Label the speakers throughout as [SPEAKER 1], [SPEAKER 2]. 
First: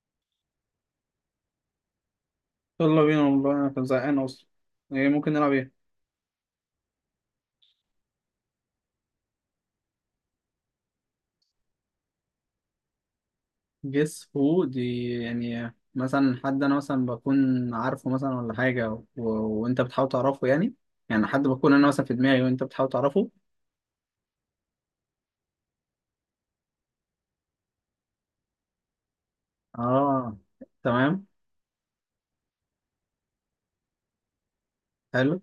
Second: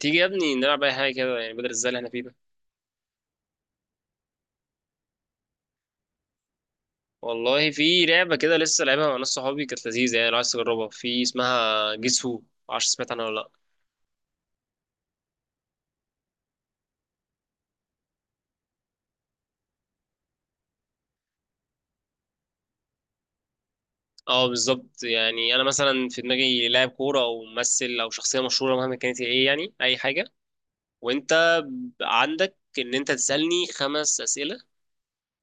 [SPEAKER 1] تيجي يا ابني نلعب اي حاجه كده، يعني بدل الزل اللي احنا فيه ده.
[SPEAKER 2] يلا بينا والله انا كنت زهقان اصلا. ايه ممكن نلعب؟ ايه
[SPEAKER 1] والله في لعبه كده لسه لعبها مع ناس صحابي، كانت لذيذه يعني، لو عايز تجربها في اسمها جيس هو. معرفش سمعت عنها ولا لا.
[SPEAKER 2] جيس هو دي؟ يعني مثلا حد انا مثلا بكون عارفه مثلا ولا حاجه وانت بتحاول تعرفه يعني. يعني حد بكون انا مثلا في دماغي وانت بتحاول تعرفه.
[SPEAKER 1] اه بالظبط، يعني انا مثلا في دماغي لاعب كوره او ممثل او شخصيه مشهوره، مهما كانت هي ايه، يعني اي حاجه.
[SPEAKER 2] اه تمام،
[SPEAKER 1] وانت عندك ان انت تسالني خمس اسئله.
[SPEAKER 2] حلو.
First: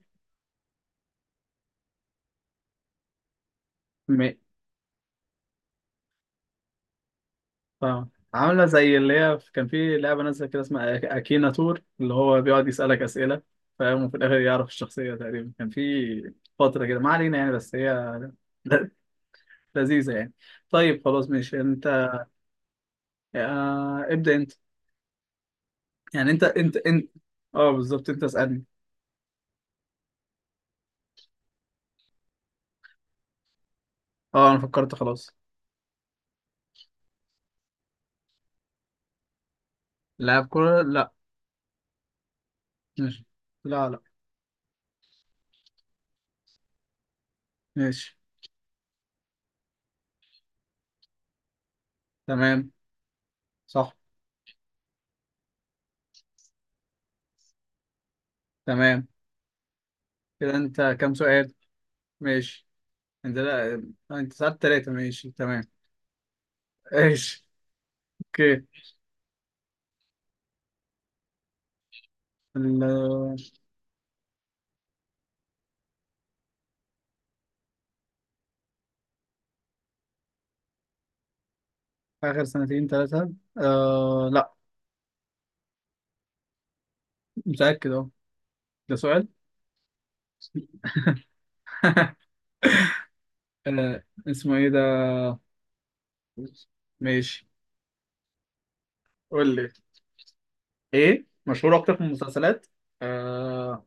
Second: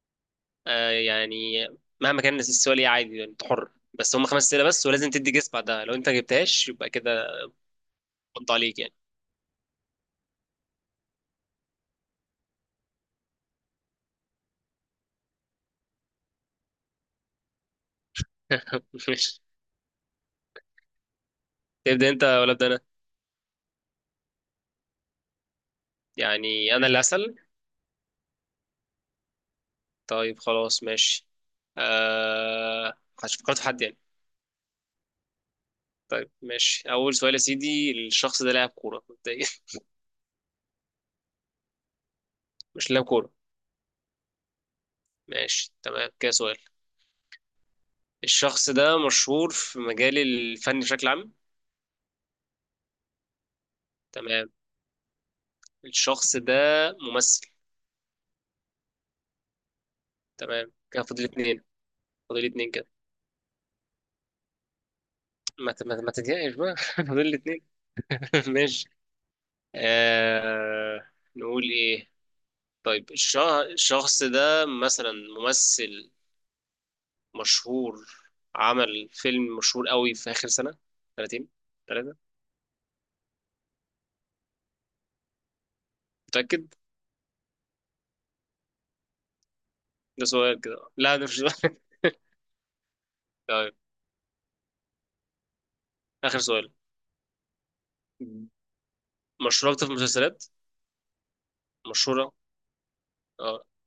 [SPEAKER 1] آه يعني مهما كان السؤال ايه عادي، يعني انت حر، بس هم
[SPEAKER 2] م...
[SPEAKER 1] خمس اسئله بس، ولازم تدي جيس بعدها، لو انت جبتهاش يبقى كده.
[SPEAKER 2] فاهم،
[SPEAKER 1] انت
[SPEAKER 2] عامله
[SPEAKER 1] عليك يعني.
[SPEAKER 2] زي اللي هي كان في لعبه نازله كده اسمها اكينا تور اللي هو بيقعد يسالك اسئله. فاهم، وفي الاخر يعرف الشخصيه. تقريبا كان في فتره كده، ما علينا يعني، بس هي ل-
[SPEAKER 1] ماشي.
[SPEAKER 2] لذيذه يعني. طيب خلاص ماشي. انت
[SPEAKER 1] تبدا انت ولا ابدا انا؟
[SPEAKER 2] ابدأ انت. يعني انت
[SPEAKER 1] يعني
[SPEAKER 2] انت
[SPEAKER 1] انا اللي
[SPEAKER 2] انت
[SPEAKER 1] هسأل.
[SPEAKER 2] اه بالظبط، انت اسألني.
[SPEAKER 1] طيب خلاص ماشي. أه... فكرت في حد يعني؟
[SPEAKER 2] اه انا فكرت خلاص.
[SPEAKER 1] طيب ماشي، اول سؤال يا سيدي، الشخص ده لاعب كورة مبدئيا؟
[SPEAKER 2] لاعب كورة؟ لا.
[SPEAKER 1] مش لاعب
[SPEAKER 2] ماشي.
[SPEAKER 1] كورة.
[SPEAKER 2] لا لا.
[SPEAKER 1] ماشي تمام، كده سؤال.
[SPEAKER 2] ماشي
[SPEAKER 1] الشخص ده مشهور في مجال الفن بشكل عام؟
[SPEAKER 2] تمام. صح.
[SPEAKER 1] تمام. الشخص ده ممثل؟
[SPEAKER 2] تمام. كده
[SPEAKER 1] تمام
[SPEAKER 2] انت
[SPEAKER 1] كده،
[SPEAKER 2] كام
[SPEAKER 1] فاضل
[SPEAKER 2] سؤال؟
[SPEAKER 1] اتنين. فاضل
[SPEAKER 2] ماشي.
[SPEAKER 1] اتنين كده.
[SPEAKER 2] انت؟ لا. آه، انت سألت تلاتة، ماشي تمام.
[SPEAKER 1] ما تضايقش بقى. فاضل
[SPEAKER 2] ماشي.
[SPEAKER 1] اتنين.
[SPEAKER 2] اوكي.
[SPEAKER 1] ماشي. نقول ايه؟
[SPEAKER 2] ال-
[SPEAKER 1] طيب
[SPEAKER 2] آه،
[SPEAKER 1] الشخص ده مثلا ممثل مشهور، عمل فيلم مشهور قوي في آخر سنة، سنتين، ثلاثة؟
[SPEAKER 2] اخر سنتين تلاتة؟ آه لا.
[SPEAKER 1] متأكد؟
[SPEAKER 2] متأكد. اه. ده سؤال؟
[SPEAKER 1] ده سؤال كده؟ لا ده مش سؤال. طيب
[SPEAKER 2] آه اسمه ايه ده؟
[SPEAKER 1] آخر سؤال.
[SPEAKER 2] ماشي، قول لي.
[SPEAKER 1] مشهورة أكتر في المسلسلات؟
[SPEAKER 2] ايه مشهور اكتر في
[SPEAKER 1] مشهورة.
[SPEAKER 2] المسلسلات؟
[SPEAKER 1] اه.
[SPEAKER 2] آه.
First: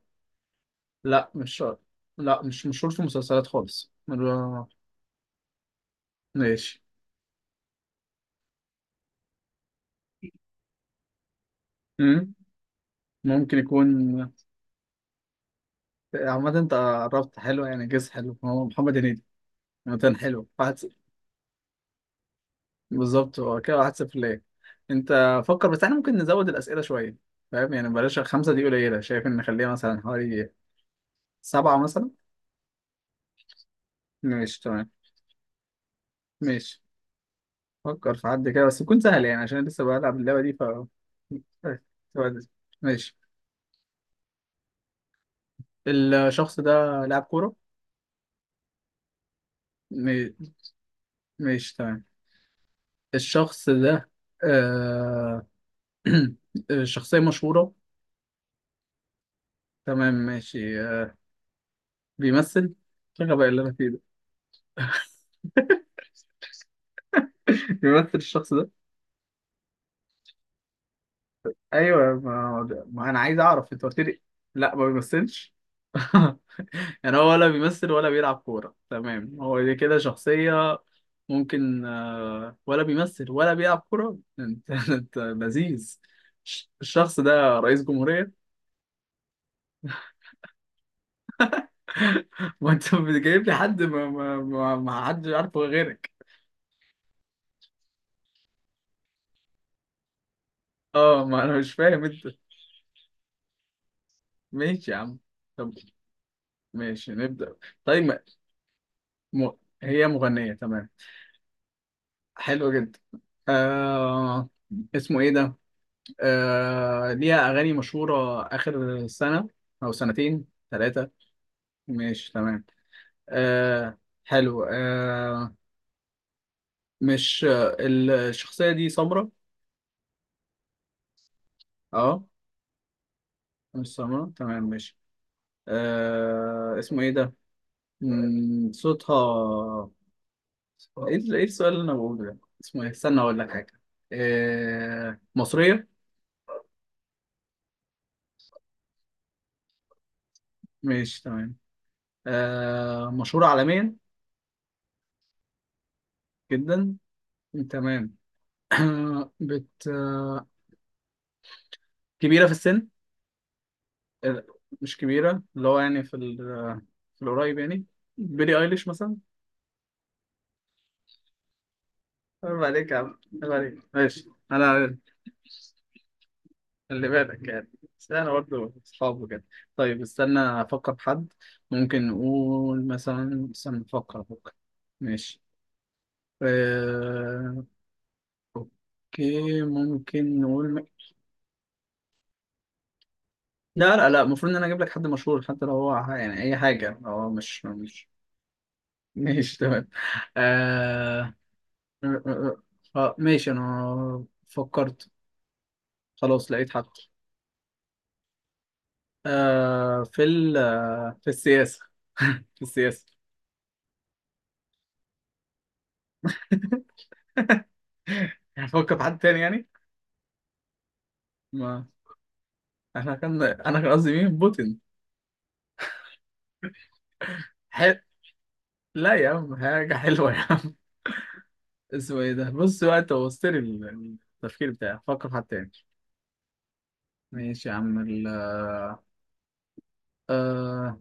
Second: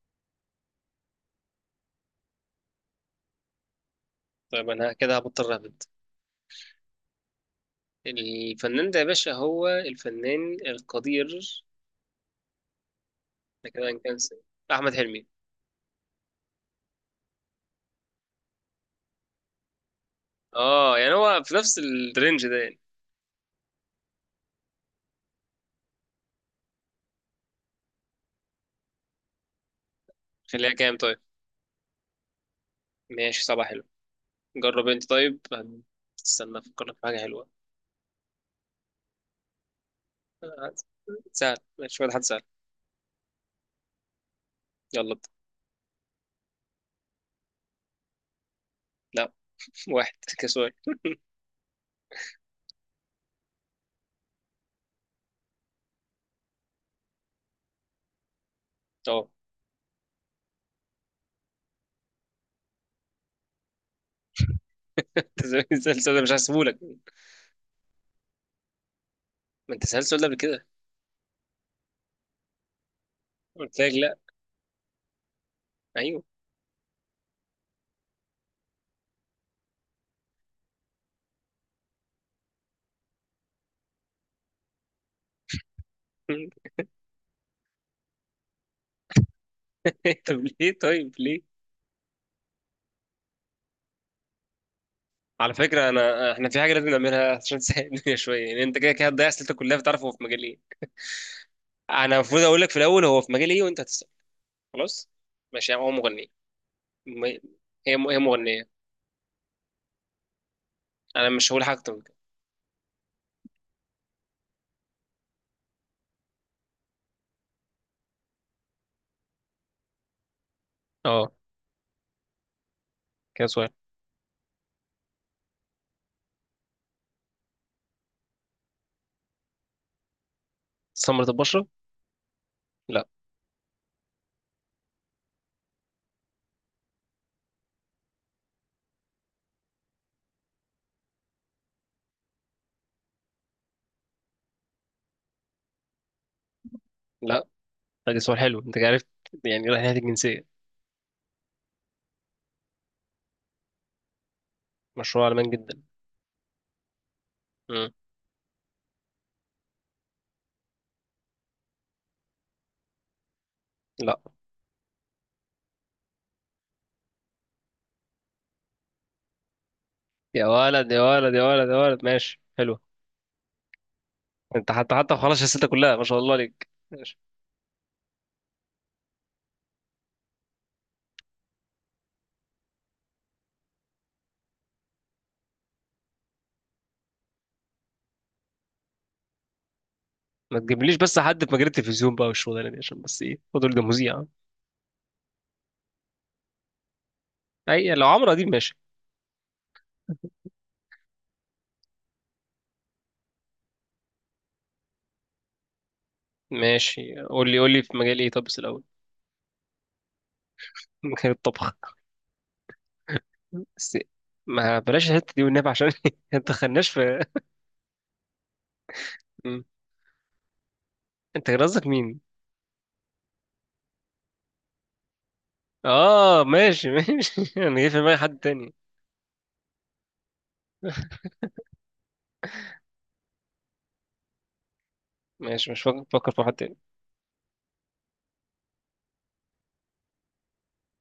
[SPEAKER 2] لا مش شرط. لا مش مشهور في مسلسلات خالص
[SPEAKER 1] طيب أنا كده هبطل رابط.
[SPEAKER 2] ماشي.
[SPEAKER 1] الفنان ده يا باشا هو الفنان القدير.
[SPEAKER 2] مم. ممكن
[SPEAKER 1] ده
[SPEAKER 2] يكون.
[SPEAKER 1] كده هنكنسل. أحمد حلمي.
[SPEAKER 2] عامة انت قربت، حلو يعني، جيس حلو. هو محمد هنيدي. عامة حلو، واحد صفر.
[SPEAKER 1] اه يعني هو في نفس الرينج ده يعني.
[SPEAKER 2] بالظبط، هو كده واحد صفر ليه. انت فكر بس. احنا ممكن نزود الأسئلة شوية، فاهم يعني. بلاش خمسة، دي قليلة. شايف ان نخليها مثلا حوالي
[SPEAKER 1] خليها كام طيب؟
[SPEAKER 2] سبعة مثلا.
[SPEAKER 1] ماشي صباح حلو.
[SPEAKER 2] ماشي
[SPEAKER 1] جرب
[SPEAKER 2] تمام.
[SPEAKER 1] انت طيب. استنى
[SPEAKER 2] ماشي.
[SPEAKER 1] افكر لك في حاجة حلوة.
[SPEAKER 2] فكر في حد كده بس يكون سهل، يعني عشان لسه بلعب اللعبة دي، ف...
[SPEAKER 1] آه، سهل ماشي، شوية حد سهل.
[SPEAKER 2] ماشي.
[SPEAKER 1] يلا ابدأ.
[SPEAKER 2] الشخص ده لاعب كورة؟
[SPEAKER 1] لا. واحد كسؤال.
[SPEAKER 2] ماشي تمام. الشخص ده آه... شخصية مشهورة؟
[SPEAKER 1] اه.
[SPEAKER 2] تمام ماشي. آه... بيمثل؟ شغل بقى اللي انا فيه ده.
[SPEAKER 1] انت زي ما سألت سؤال، ده مش هسيبهولك.
[SPEAKER 2] بيمثل الشخص ده؟
[SPEAKER 1] ما انت سألت السؤال ده قبل كده.
[SPEAKER 2] ايوه، ما انا عايز اعرف،
[SPEAKER 1] قلت
[SPEAKER 2] انت
[SPEAKER 1] لك
[SPEAKER 2] قلت
[SPEAKER 1] لا.
[SPEAKER 2] لي. لا ما بيمثلش.
[SPEAKER 1] ايوه.
[SPEAKER 2] يعني هو ولا بيمثل ولا بيلعب كورة، تمام. هو دي كده شخصية ممكن آه... ولا بيمثل ولا بيلعب كورة، انت انت لذيذ. الشخص ده رئيس جمهورية؟
[SPEAKER 1] طب ليه طيب ليه؟
[SPEAKER 2] ما انت جايب لي حد ما حدش
[SPEAKER 1] على
[SPEAKER 2] عارفه
[SPEAKER 1] فكرة
[SPEAKER 2] غيرك.
[SPEAKER 1] أنا إحنا في حاجة لازم نعملها عشان تسهل الدنيا شوية، يعني أنت كده كده هتضيع أسئلتك كلها، فتعرف هو في مجال إيه.
[SPEAKER 2] اه ما انا مش فاهم انت.
[SPEAKER 1] أنا المفروض أقول لك في الأول هو في مجال إيه وأنت هتسأل.
[SPEAKER 2] ماشي يا
[SPEAKER 1] خلاص
[SPEAKER 2] عم.
[SPEAKER 1] ماشي.
[SPEAKER 2] طب
[SPEAKER 1] هو مغنية.
[SPEAKER 2] ماشي،
[SPEAKER 1] م...
[SPEAKER 2] نبدأ. طيب
[SPEAKER 1] هي مغنية.
[SPEAKER 2] م... هي مغنية؟ تمام.
[SPEAKER 1] أنا مش هقول حاجة أكتر من كده.
[SPEAKER 2] حلو جدا. آه... اسمه ايه ده؟ آه... ليها اغاني مشهورة اخر سنة او سنتين، ثلاثة؟
[SPEAKER 1] أه
[SPEAKER 2] ماشي تمام.
[SPEAKER 1] كده سؤال.
[SPEAKER 2] آه... حلو آه... مش آه، الشخصية دي سمرة؟
[SPEAKER 1] سمرة البشرة؟
[SPEAKER 2] اه.
[SPEAKER 1] لا.
[SPEAKER 2] مش سمرة، تمام ماشي. آه... اسمه ايه ده؟ مم، صوتها. ايه إيه السؤال اللي انا بقوله ده؟ اسمه ايه؟ استنى اقول لك حاجه. آه... مصريه؟
[SPEAKER 1] لا ده سؤال حلو، أنت عرفت، يعني رايح ناحية الجنسية.
[SPEAKER 2] ماشي تمام. آه... مشهوره عالميا؟
[SPEAKER 1] مشروع على مان جدا.
[SPEAKER 2] جدا.
[SPEAKER 1] مم.
[SPEAKER 2] تمام. بت آه، كبيره في السن؟
[SPEAKER 1] لا.
[SPEAKER 2] آه، مش كبيره، اللي هو يعني في ال... في القريب يعني، بيلي ايليش مثلا.
[SPEAKER 1] يا ولد يا ولد يا ولد يا ولد ماشي
[SPEAKER 2] عيب
[SPEAKER 1] حلو.
[SPEAKER 2] عليك يا عم، عيب عليك. ماشي
[SPEAKER 1] انت حتى
[SPEAKER 2] انا.
[SPEAKER 1] حتى خلاص الستة كلها، ما شاء الله عليك،
[SPEAKER 2] خلي
[SPEAKER 1] ماشي.
[SPEAKER 2] بالك يعني، بس انا برضه اصحابه كده. طيب استنى افكر في حد. ممكن نقول مثلا، استنى افكر. ماشي. آه... اوكي، ممكن
[SPEAKER 1] ما
[SPEAKER 2] نقول م...
[SPEAKER 1] تجيبليش بس حد في مجال التلفزيون بقى والشغلانه دي، عشان بس ايه فضل ده
[SPEAKER 2] لا لا لا،
[SPEAKER 1] مذيع.
[SPEAKER 2] المفروض ان انا اجيب لك حد مشهور، حتى لو هو يعني اي حاجه. هو مش
[SPEAKER 1] اي لو
[SPEAKER 2] مش
[SPEAKER 1] عمرو اديب ماشي.
[SPEAKER 2] ماشي تمام. آه... آه... آه، آه، آه، ماشي انا فكرت، خلاص لقيت حد.
[SPEAKER 1] ماشي قول لي قول لي في مجال ايه، طب بس الاول.
[SPEAKER 2] آه... في ال... آه، في
[SPEAKER 1] مجال
[SPEAKER 2] السياسه.
[SPEAKER 1] الطبخ
[SPEAKER 2] في السياسه.
[SPEAKER 1] بس؟ ما بلاش الحته دي والنبي عشان ما تدخلناش في.
[SPEAKER 2] هفكر في حد تاني
[SPEAKER 1] م.
[SPEAKER 2] يعني.
[SPEAKER 1] انت كان
[SPEAKER 2] ما
[SPEAKER 1] قصدك مين؟
[SPEAKER 2] احنا كان انا كان قصدي مين؟ بوتين.
[SPEAKER 1] اه ماشي ماشي. انا جاي في
[SPEAKER 2] حل...
[SPEAKER 1] دماغي حد تاني.
[SPEAKER 2] لا يا عم، حاجة حلوة يا عم. اسمه ايه ده؟ بص بقى، انت وصلت لي التفكير بتاعي. فكر في حد تاني.
[SPEAKER 1] ماشي مش فاكر، فاكر في حد تاني.
[SPEAKER 2] ماشي يا عم. ال آه...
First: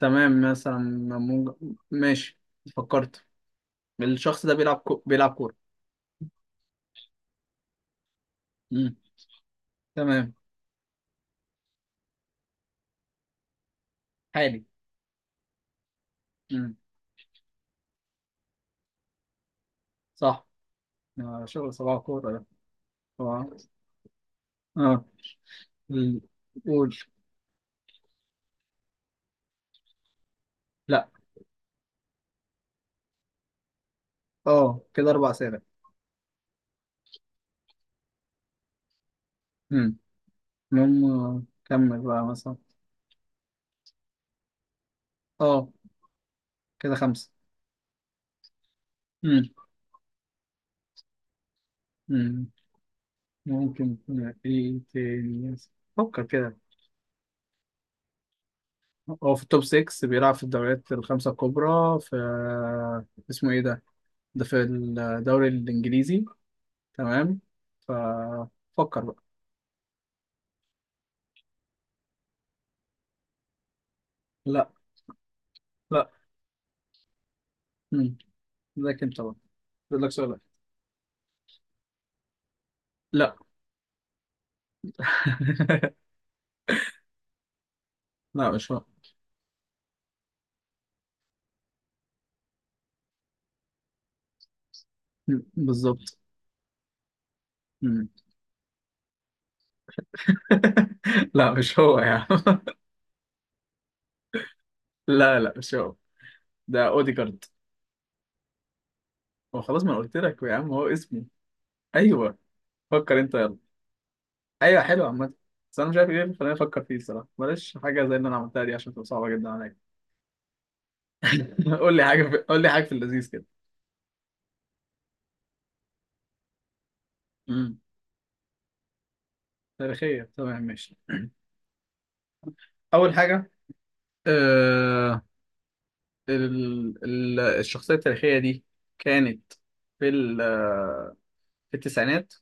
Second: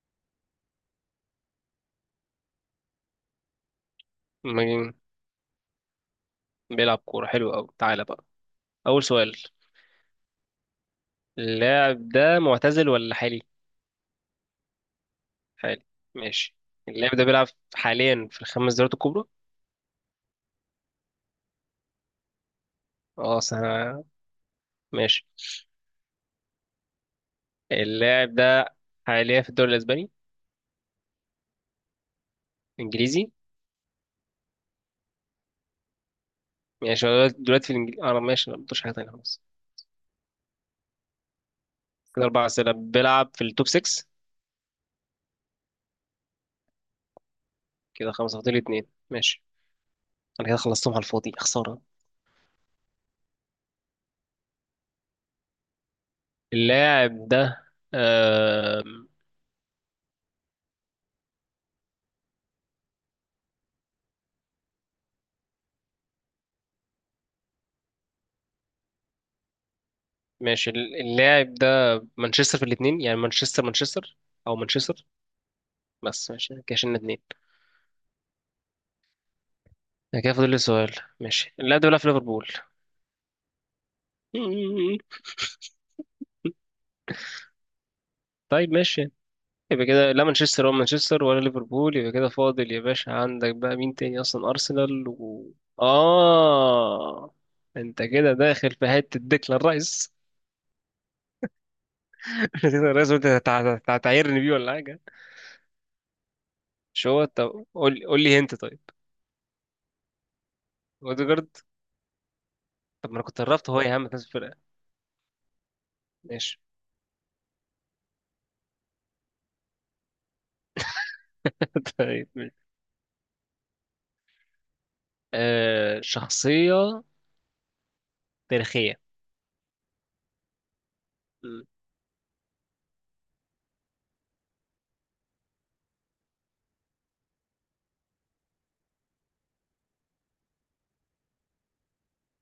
[SPEAKER 2] تمام. مثلا ممكن... ماشي، فكرت. الشخص ده
[SPEAKER 1] مجنون.
[SPEAKER 2] بيلعب كورة.
[SPEAKER 1] بيلعب كوره، حلو قوي، تعالى بقى.
[SPEAKER 2] مم.
[SPEAKER 1] اول سؤال.
[SPEAKER 2] تمام.
[SPEAKER 1] اللاعب ده معتزل ولا حالي؟
[SPEAKER 2] حالي.
[SPEAKER 1] حالي. ماشي.
[SPEAKER 2] مم.
[SPEAKER 1] اللاعب ده بيلعب حاليا في الخمس دوريات الكبرى؟
[SPEAKER 2] صح. آه شغل صباح كورة ده.
[SPEAKER 1] اه
[SPEAKER 2] اه.
[SPEAKER 1] سنة.
[SPEAKER 2] آه.
[SPEAKER 1] ماشي.
[SPEAKER 2] ال- قول.
[SPEAKER 1] اللاعب ده حاليا في الدوري الاسباني؟
[SPEAKER 2] لا.
[SPEAKER 1] انجليزي.
[SPEAKER 2] اه كده اربع اسئلة.
[SPEAKER 1] ماشي هو دلوقتي دلوقتي في الانجليزي اه لا، ماشي، لا مبطلش حاجة تانية خلاص.
[SPEAKER 2] مم. المهم آه، كمل
[SPEAKER 1] كده
[SPEAKER 2] بقى
[SPEAKER 1] أربع
[SPEAKER 2] مثلا.
[SPEAKER 1] أسئلة، بيلعب في التوب 6.
[SPEAKER 2] اه كده خمسة.
[SPEAKER 1] كده خمسة، فاضل اتنين. ماشي.
[SPEAKER 2] مم.
[SPEAKER 1] أنا كده خلصتهم على الفاضي، خسارة.
[SPEAKER 2] مم. ممكن يكون ايه تاني؟ فكر كده.
[SPEAKER 1] اللاعب ده، آم،
[SPEAKER 2] هو في التوب 6، بيلعب في الدوريات الخمسة الكبرى في... اسمه ايه ده؟ ده في الدوري الانجليزي، تمام. ففكر بقى.
[SPEAKER 1] ماشي. اللاعب ده مانشستر، في الاتنين، يعني مانشستر مانشستر، أو
[SPEAKER 2] لا.
[SPEAKER 1] مانشستر؟
[SPEAKER 2] لا.
[SPEAKER 1] بس ماشي كده شلنا اتنين.
[SPEAKER 2] مم. ذاك انت بقى، بقول لك
[SPEAKER 1] ده كده
[SPEAKER 2] سؤال.
[SPEAKER 1] فاضل لي سؤال. ماشي، اللاعب ده بيلعب في ليفربول؟
[SPEAKER 2] لا.
[SPEAKER 1] مم.
[SPEAKER 2] لا
[SPEAKER 1] طيب
[SPEAKER 2] مش هو.
[SPEAKER 1] ماشي. يبقى كده لا مانشستر ولا مانشستر ولا ليفربول، يبقى كده فاضل يا باشا، عندك بقى مين تاني اصلا، ارسنال
[SPEAKER 2] مم.
[SPEAKER 1] و
[SPEAKER 2] بالظبط.
[SPEAKER 1] اه، انت
[SPEAKER 2] مم.
[SPEAKER 1] كده داخل في حته ديكلان رايس.
[SPEAKER 2] لا مش هو يا عم.
[SPEAKER 1] ديكلان رايس، قلت هتعايرني بيه ولا حاجه؟
[SPEAKER 2] لا لا، مش هو. ده
[SPEAKER 1] مش هو؟
[SPEAKER 2] اوديجارد.
[SPEAKER 1] طب قول قول لي انت طيب.
[SPEAKER 2] هو خلاص، ما أنا قلت لك يا عم، هو اسمه...
[SPEAKER 1] اوديجارد؟
[SPEAKER 2] ايوه.
[SPEAKER 1] طب ما
[SPEAKER 2] فكر
[SPEAKER 1] انا
[SPEAKER 2] انت.
[SPEAKER 1] كنت قربت هو يا عم، فاز الفرقه.
[SPEAKER 2] ايوه حلو عامة. بس انا مش عارف ايه اللي خلاني
[SPEAKER 1] ماشي.
[SPEAKER 2] افكر فيه الصراحة. بلاش حاجة زي اللي انا عملتها دي، عشان تبقى صعبة جدا عليا.
[SPEAKER 1] طيب
[SPEAKER 2] قول
[SPEAKER 1] ماشي.
[SPEAKER 2] لي حاجة في اللذيذ كده.
[SPEAKER 1] آه شخصيه
[SPEAKER 2] امم.
[SPEAKER 1] تاريخيه.
[SPEAKER 2] تاريخية؟ تمام ماشي.
[SPEAKER 1] مم.
[SPEAKER 2] اول حاجة آه... الشخصية التاريخية دي كانت في ال... في التسعينات،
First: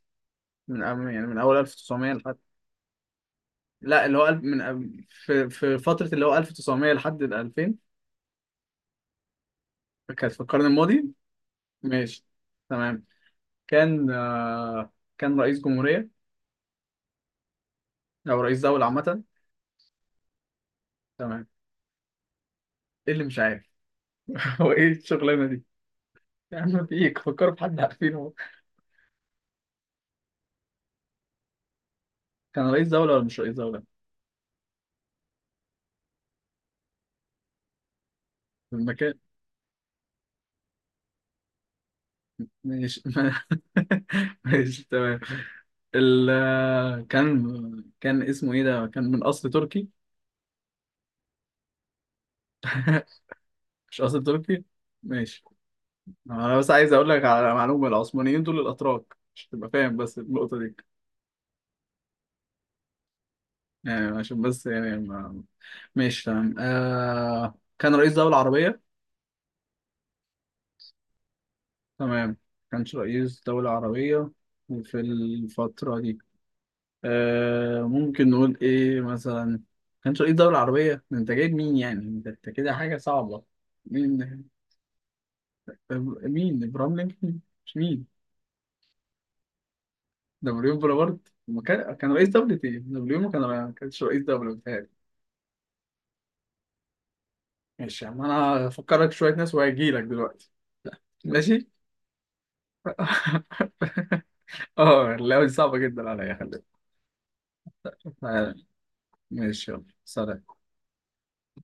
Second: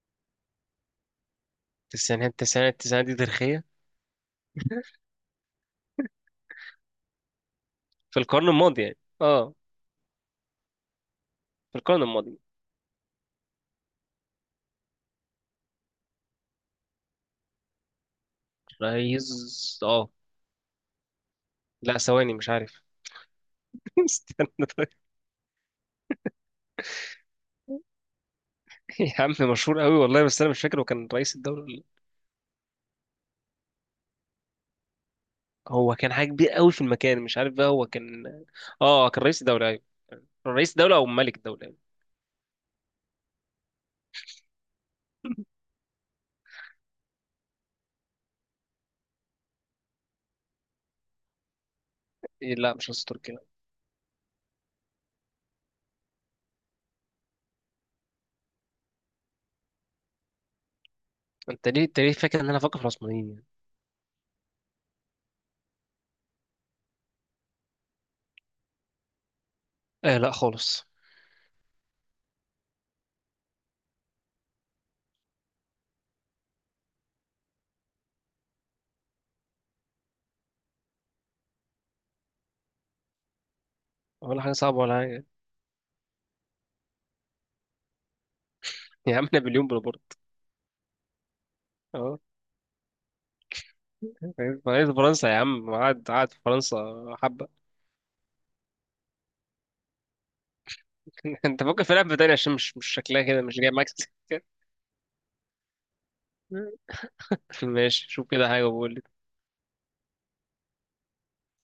[SPEAKER 2] من يعني من اول 1900
[SPEAKER 1] التسعينات
[SPEAKER 2] لحد...
[SPEAKER 1] التسعينات التسعينات دي تاريخيه؟
[SPEAKER 2] لا، اللي هو من في في فترة اللي هو 1900 لحد ال 2000.
[SPEAKER 1] في القرن الماضي يعني، اه
[SPEAKER 2] كانت في القرن الماضي.
[SPEAKER 1] في القرن
[SPEAKER 2] ماشي
[SPEAKER 1] الماضي.
[SPEAKER 2] تمام. كان آه... كان رئيس جمهورية او رئيس دولة عامة.
[SPEAKER 1] رئيس، اه
[SPEAKER 2] تمام.
[SPEAKER 1] لا ثواني مش عارف.
[SPEAKER 2] ايه اللي مش عارف؟
[SPEAKER 1] استنى
[SPEAKER 2] هو ايه
[SPEAKER 1] طيب.
[SPEAKER 2] الشغلانة دي يا عم؟ في ايه؟ فكروا في حد عارفينه. هو
[SPEAKER 1] يا عم مشهور قوي والله، بس انا مش فاكر هو كان رئيس الدولة ولا لأ.
[SPEAKER 2] كان رئيس دولة ولا مش رئيس دولة؟
[SPEAKER 1] هو كان حاجة كبير قوي في المكان، مش عارف بقى هو كان. اه
[SPEAKER 2] المكان.
[SPEAKER 1] كان رئيس الدولة ايوه. رئيس الدولة او ملك الدولة يعني.
[SPEAKER 2] ماشي. ماشي تمام. ال كان كان اسمه ايه ده؟ كان من اصل تركي؟
[SPEAKER 1] إيه لا مش رئيس تركيا لا.
[SPEAKER 2] مش اصل تركي، ماشي. انا بس عايز اقول لك على معلومة، العثمانيين دول الاتراك عشان تبقى فاهم بس النقطة دي.
[SPEAKER 1] انت ليه انت ليه فاكر ان انا فاكر في العثمانيين يعني؟
[SPEAKER 2] يعني عشان بس يعني ما... ماشي تمام. آه... كان رئيس دولة عربية؟
[SPEAKER 1] آه لا خالص.
[SPEAKER 2] تمام. كانش رئيس دولة عربية في الفترة دي. آه ممكن نقول إيه مثلا؟ كانش رئيس دولة عربية. ده أنت جايب مين يعني؟ أنت أنت كده حاجة صعبة. مين؟
[SPEAKER 1] ولا حاجة صعبة ولا حاجة.
[SPEAKER 2] مين؟ إبراهيم لينكولن؟ مش مين؟
[SPEAKER 1] يا عم نابليون بونابرت.
[SPEAKER 2] نابليون بونابرت؟ ما كان كان
[SPEAKER 1] اه
[SPEAKER 2] رئيس دولة إيه؟ نابليون ما كانش رئيس دولة بتهيألي.
[SPEAKER 1] رئيس فرنسا يا عم، قعد قعد في فرنسا حبة.
[SPEAKER 2] ماشي يا عم. أنا هفكرك شوية ناس وهجيلك دلوقتي.
[SPEAKER 1] انت
[SPEAKER 2] ماشي.
[SPEAKER 1] فاكر في لعبة تانية عشان مش مش شكلها كده مش جاي معاك.
[SPEAKER 2] اه اللعبة دي صعبة جدا عليا، خلي بالك.
[SPEAKER 1] ماشي شوف كده
[SPEAKER 2] آه،
[SPEAKER 1] حاجة وبقول لي.
[SPEAKER 2] ماشي يلا سلام.